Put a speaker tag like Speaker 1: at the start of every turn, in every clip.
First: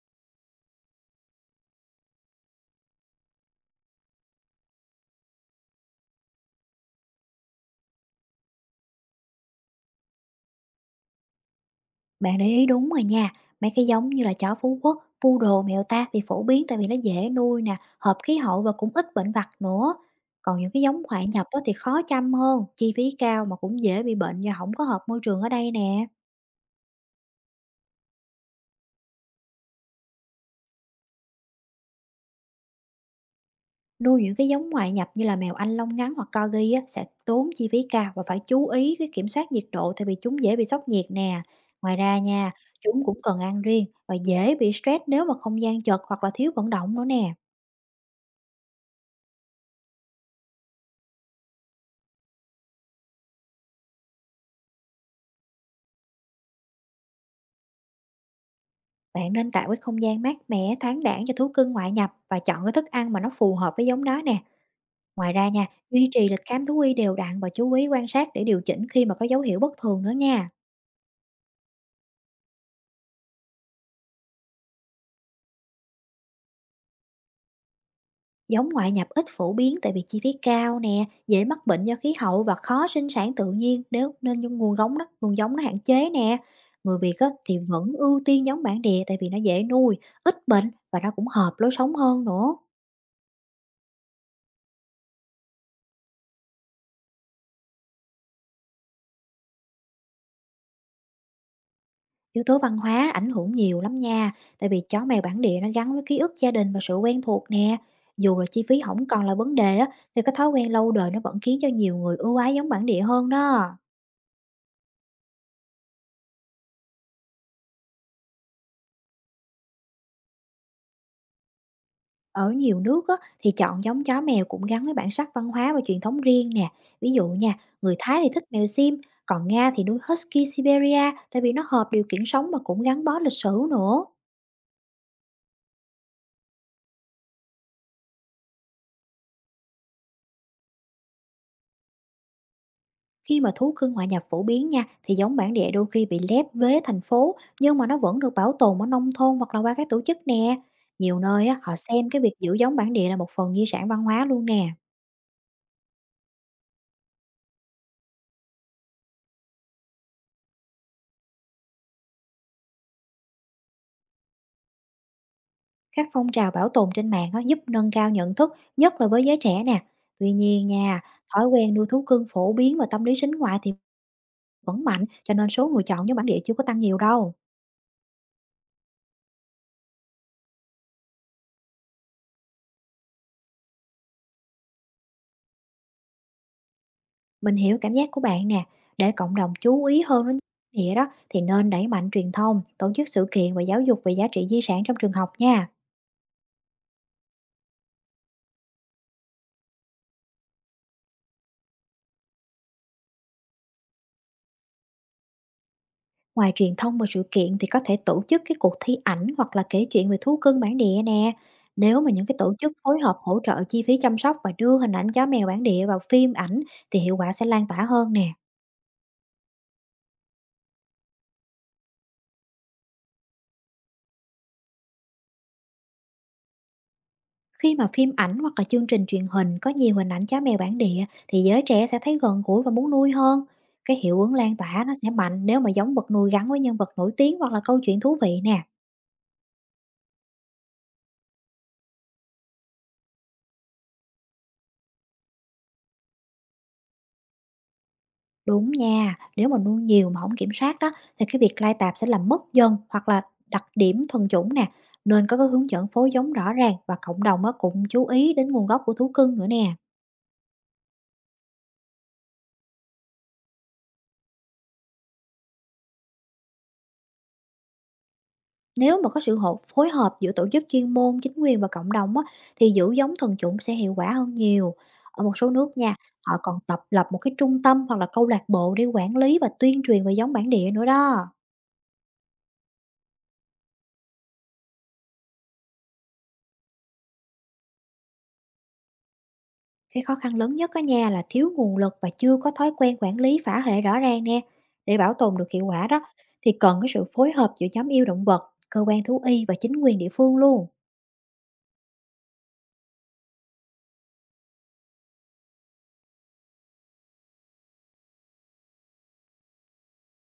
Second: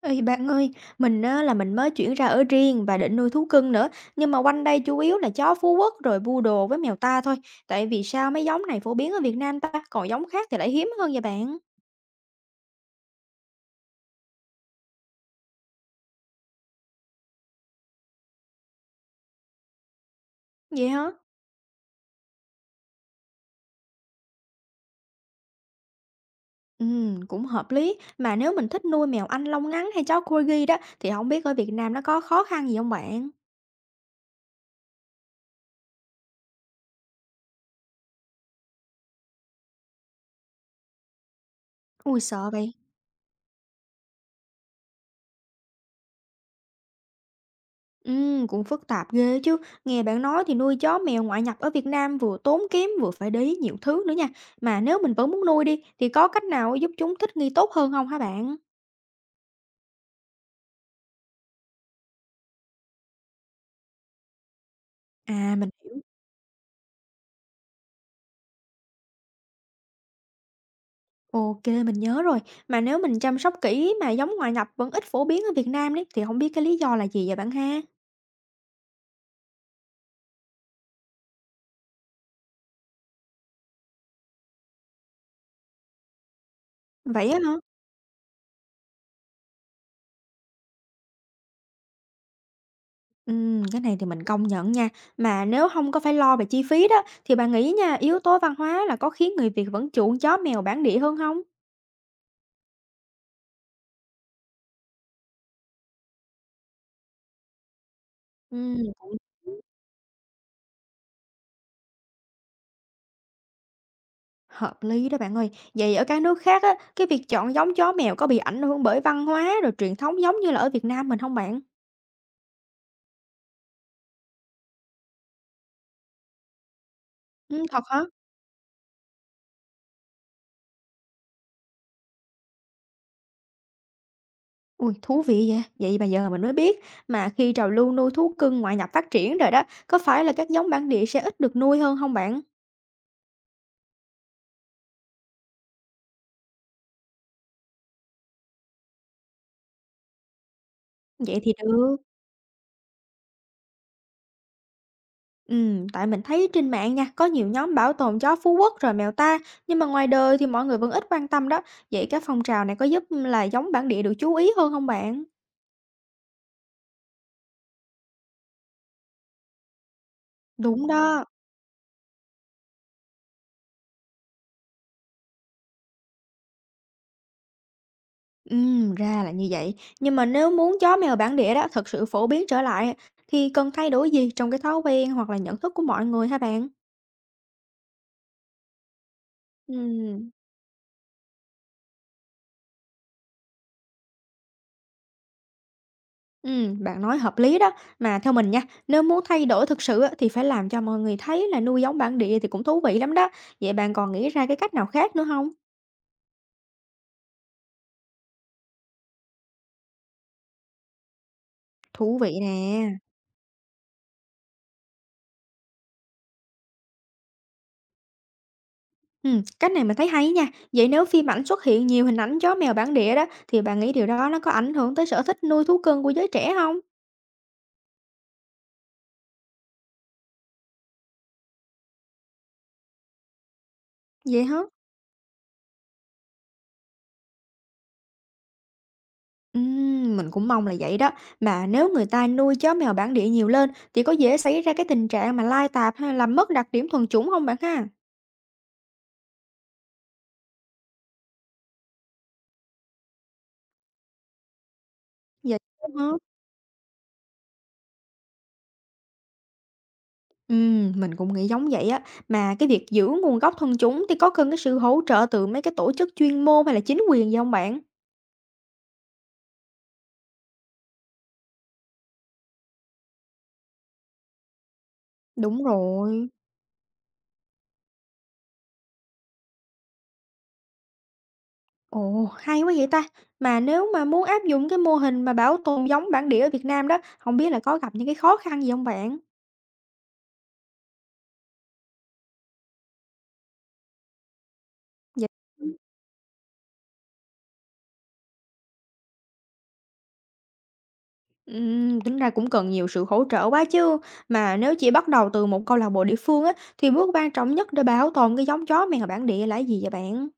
Speaker 1: Ê, bạn ơi, mình á là mình mới chuyển ra ở riêng và định nuôi thú cưng nữa, nhưng mà quanh đây chủ yếu là chó Phú Quốc rồi poodle với mèo ta thôi. Tại vì sao mấy giống này phổ biến ở Việt Nam ta, còn giống khác thì lại hiếm hơn vậy bạn?
Speaker 2: Bạn để ý đúng rồi nha, mấy cái giống như chó Phú Quốc, Pú đồ, mèo ta thì phổ biến tại vì nó dễ nuôi nè, hợp khí hậu và cũng ít bệnh vặt nữa. Còn những cái
Speaker 1: Vậy
Speaker 2: giống
Speaker 1: hả?
Speaker 2: ngoại nhập đó thì khó chăm hơn, chi phí cao mà cũng dễ bị bệnh do không có hợp môi trường ở đây nè.
Speaker 1: Cũng hợp lý. Mà nếu mình thích nuôi mèo Anh lông ngắn hay chó Corgi đó thì không biết ở Việt Nam nó có khó khăn gì không bạn?
Speaker 2: Nuôi những cái giống ngoại nhập như là mèo Anh lông ngắn hoặc Corgi á, sẽ tốn chi phí cao và phải chú ý cái kiểm soát nhiệt độ tại vì chúng dễ bị sốc nhiệt nè. Ngoài ra
Speaker 1: Ui sợ
Speaker 2: nha,
Speaker 1: vậy.
Speaker 2: chúng cũng cần ăn riêng và dễ bị stress nếu mà không gian chật hoặc là thiếu vận động nữa nè.
Speaker 1: Cũng phức tạp ghê chứ. Nghe bạn nói thì nuôi chó mèo ngoại nhập ở Việt Nam vừa tốn kém vừa phải để ý nhiều thứ nữa nha. Mà nếu mình vẫn muốn nuôi đi thì có cách nào giúp chúng thích nghi tốt hơn không hả bạn?
Speaker 2: Bạn nên tạo cái không gian mát mẻ, thoáng đãng cho thú cưng ngoại nhập và chọn cái thức ăn mà nó phù hợp với giống đó nè. Ngoài ra
Speaker 1: À
Speaker 2: nha,
Speaker 1: mình hiểu.
Speaker 2: duy trì lịch khám thú y đều đặn và chú ý quan sát để điều chỉnh khi mà có dấu hiệu bất thường nữa nha.
Speaker 1: Ok mình nhớ rồi. Mà nếu mình chăm sóc kỹ mà giống ngoại nhập vẫn ít phổ biến ở Việt Nam đấy thì không biết cái lý do là gì vậy bạn ha?
Speaker 2: Giống ngoại nhập ít phổ biến tại vì chi phí cao nè, dễ mắc bệnh do khí hậu và khó sinh sản tự nhiên nếu nên những nguồn gốc đó, nguồn giống nó hạn chế nè. Người Việt á,
Speaker 1: Vậy á hả?
Speaker 2: thì vẫn ưu tiên giống bản địa tại vì nó dễ nuôi, ít bệnh và nó cũng hợp lối sống hơn nữa.
Speaker 1: Cái này thì mình công nhận nha. Mà nếu không có phải lo về chi phí đó thì bạn nghĩ nha, yếu tố văn hóa là có khiến người Việt vẫn chuộng chó mèo bản địa hơn không?
Speaker 2: Yếu tố văn hóa ảnh hưởng nhiều lắm nha, tại vì chó mèo bản địa nó gắn với ký ức gia đình và sự quen thuộc nè. Dù là chi phí không
Speaker 1: Cũng
Speaker 2: còn là vấn đề á, thì cái thói quen lâu đời nó vẫn khiến cho nhiều người ưu ái giống bản địa hơn đó.
Speaker 1: Hợp lý đó bạn ơi. Vậy ở các nước khác á, cái việc chọn giống chó mèo có bị ảnh hưởng bởi văn hóa rồi truyền thống giống như là ở Việt Nam mình không bạn?
Speaker 2: Ở nhiều nước á, thì chọn giống chó mèo cũng gắn với bản sắc văn hóa và truyền thống riêng nè. Ví dụ nha,
Speaker 1: Thật
Speaker 2: người
Speaker 1: hả?
Speaker 2: Thái thì thích mèo sim, còn Nga thì nuôi Husky Siberia tại vì nó hợp điều kiện sống mà cũng gắn bó lịch sử nữa.
Speaker 1: Ui, thú vị vậy. Vậy mà giờ mình mới biết. Mà khi trào lưu nuôi thú cưng ngoại nhập phát triển rồi đó, có phải là các giống bản địa sẽ ít được nuôi hơn không bạn?
Speaker 2: Khi mà thú cưng ngoại nhập phổ biến nha, thì giống bản địa đôi khi bị lép vế thành phố, nhưng mà nó vẫn được bảo tồn ở nông thôn hoặc là qua các tổ chức nè. Nhiều
Speaker 1: Vậy
Speaker 2: nơi
Speaker 1: thì
Speaker 2: á, họ
Speaker 1: được.
Speaker 2: xem cái việc giữ giống bản địa là một phần di sản văn hóa luôn nè.
Speaker 1: Tại mình thấy trên mạng nha, có nhiều nhóm bảo tồn chó Phú Quốc rồi mèo ta, nhưng mà ngoài đời thì mọi người vẫn ít quan tâm đó. Vậy các phong trào này có giúp là giống bản địa được chú ý hơn không bạn?
Speaker 2: Các phong trào bảo tồn trên mạng á, giúp nâng cao nhận thức, nhất là với giới trẻ nè. Tuy nhiên
Speaker 1: Đúng
Speaker 2: nha,
Speaker 1: đó.
Speaker 2: thói quen nuôi thú cưng phổ biến và tâm lý sính ngoại thì vẫn mạnh, cho nên số người chọn giống bản địa chưa có tăng nhiều đâu.
Speaker 1: Ra là như vậy. Nhưng mà nếu muốn chó mèo bản địa đó thực sự phổ biến trở lại thì cần thay đổi gì trong cái thói quen hoặc là nhận thức của mọi người hả bạn?
Speaker 2: Mình hiểu cảm giác của bạn nè, để cộng đồng chú ý hơn
Speaker 1: Ừm,
Speaker 2: đến địa đó thì nên đẩy mạnh truyền thông, tổ chức sự kiện và giáo dục về giá trị di sản trong trường học nha.
Speaker 1: ừm, bạn nói hợp lý đó. Mà theo mình nha, nếu muốn thay đổi thực sự á, thì phải làm cho mọi người thấy là nuôi giống bản địa thì cũng thú vị lắm đó. Vậy bạn còn nghĩ ra cái cách nào khác nữa không?
Speaker 2: Ngoài truyền thông và sự kiện thì có thể tổ chức cái cuộc thi ảnh hoặc là kể chuyện về thú cưng bản địa nè. Nếu mà
Speaker 1: Thú
Speaker 2: những cái
Speaker 1: vị
Speaker 2: tổ chức
Speaker 1: nè.
Speaker 2: phối hợp hỗ trợ chi phí chăm sóc và đưa hình ảnh chó mèo bản địa vào phim ảnh thì hiệu quả sẽ lan tỏa hơn nè.
Speaker 1: Cách này mình thấy hay nha. Vậy nếu phim ảnh xuất hiện nhiều hình ảnh chó mèo bản địa đó thì bạn nghĩ điều đó nó có ảnh hưởng tới sở thích nuôi thú cưng của giới trẻ không?
Speaker 2: Khi mà phim ảnh hoặc là chương trình truyền hình có nhiều hình ảnh chó mèo bản địa thì giới trẻ sẽ thấy gần gũi và muốn nuôi hơn. Cái hiệu ứng
Speaker 1: Vậy
Speaker 2: lan
Speaker 1: hả?
Speaker 2: tỏa nó sẽ mạnh nếu mà giống vật nuôi gắn với nhân vật nổi tiếng hoặc là câu chuyện thú vị nè.
Speaker 1: Mình cũng mong là vậy đó. Mà nếu người ta nuôi chó mèo bản địa nhiều lên thì có dễ xảy ra cái tình trạng mà lai tạp hay là làm mất đặc điểm thuần chủng không bạn ha?
Speaker 2: Đúng nha, nếu mà nuôi nhiều mà không kiểm soát đó thì cái việc lai tạp sẽ làm mất dần hoặc là đặc điểm thuần chủng nè. Nên có cái
Speaker 1: Vậy
Speaker 2: hướng dẫn
Speaker 1: hả?
Speaker 2: phối giống rõ ràng và cộng đồng á cũng chú ý đến nguồn gốc của thú cưng nữa nè.
Speaker 1: Mình cũng nghĩ giống vậy á. Mà cái việc giữ nguồn gốc thuần chủng thì có cần cái sự hỗ trợ từ mấy cái tổ chức chuyên môn hay là chính quyền gì hông bạn?
Speaker 2: Nếu mà có sự hộp phối hợp giữa tổ chức chuyên môn, chính quyền và cộng đồng á, thì giữ giống thuần chủng sẽ hiệu quả hơn nhiều. Ở một số
Speaker 1: Đúng
Speaker 2: nước nha,
Speaker 1: rồi.
Speaker 2: họ còn tập lập một cái trung tâm hoặc là câu lạc bộ để quản lý và tuyên truyền về giống bản địa nữa đó.
Speaker 1: Ồ, hay quá vậy ta. Mà nếu mà muốn áp dụng cái mô hình mà bảo tồn giống bản địa ở Việt Nam đó, không biết là có gặp những cái khó khăn gì không bạn?
Speaker 2: Cái khó khăn lớn nhất ở nhà là thiếu nguồn lực và chưa có thói quen quản lý phả hệ rõ ràng nè. Để bảo
Speaker 1: Vậy.
Speaker 2: tồn được hiệu quả đó, thì cần cái sự phối hợp giữa nhóm yêu động vật, cơ quan thú y và chính quyền địa phương luôn.
Speaker 1: Tính ra cũng cần nhiều sự hỗ trợ quá chứ. Mà nếu chỉ bắt đầu từ một câu lạc bộ địa phương á, thì bước quan trọng nhất để bảo tồn cái giống chó mèo bản địa là gì vậy bạn?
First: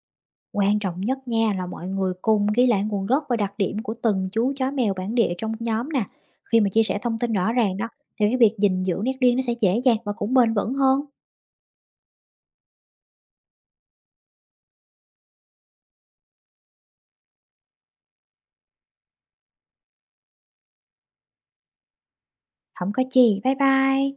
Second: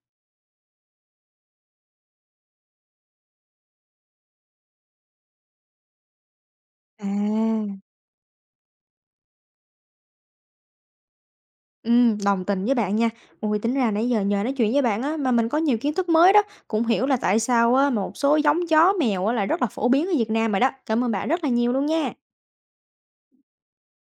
Speaker 2: Quan trọng nhất nha là mọi người cùng ghi lại nguồn gốc và đặc điểm của từng chú chó mèo bản địa trong nhóm nè. Khi mà chia sẻ thông tin rõ
Speaker 1: À.
Speaker 2: ràng đó thì cái việc gìn giữ nét riêng nó sẽ dễ dàng và cũng bền vững hơn.
Speaker 1: Đồng tình với bạn nha. Ui, tính ra nãy giờ nhờ nói chuyện với bạn á, mà mình có nhiều kiến thức mới đó. Cũng hiểu là tại sao á, một số giống chó mèo á, là rất là phổ biến ở Việt Nam rồi đó. Cảm ơn bạn rất là nhiều luôn nha.
Speaker 2: Không có chi. Bye bye.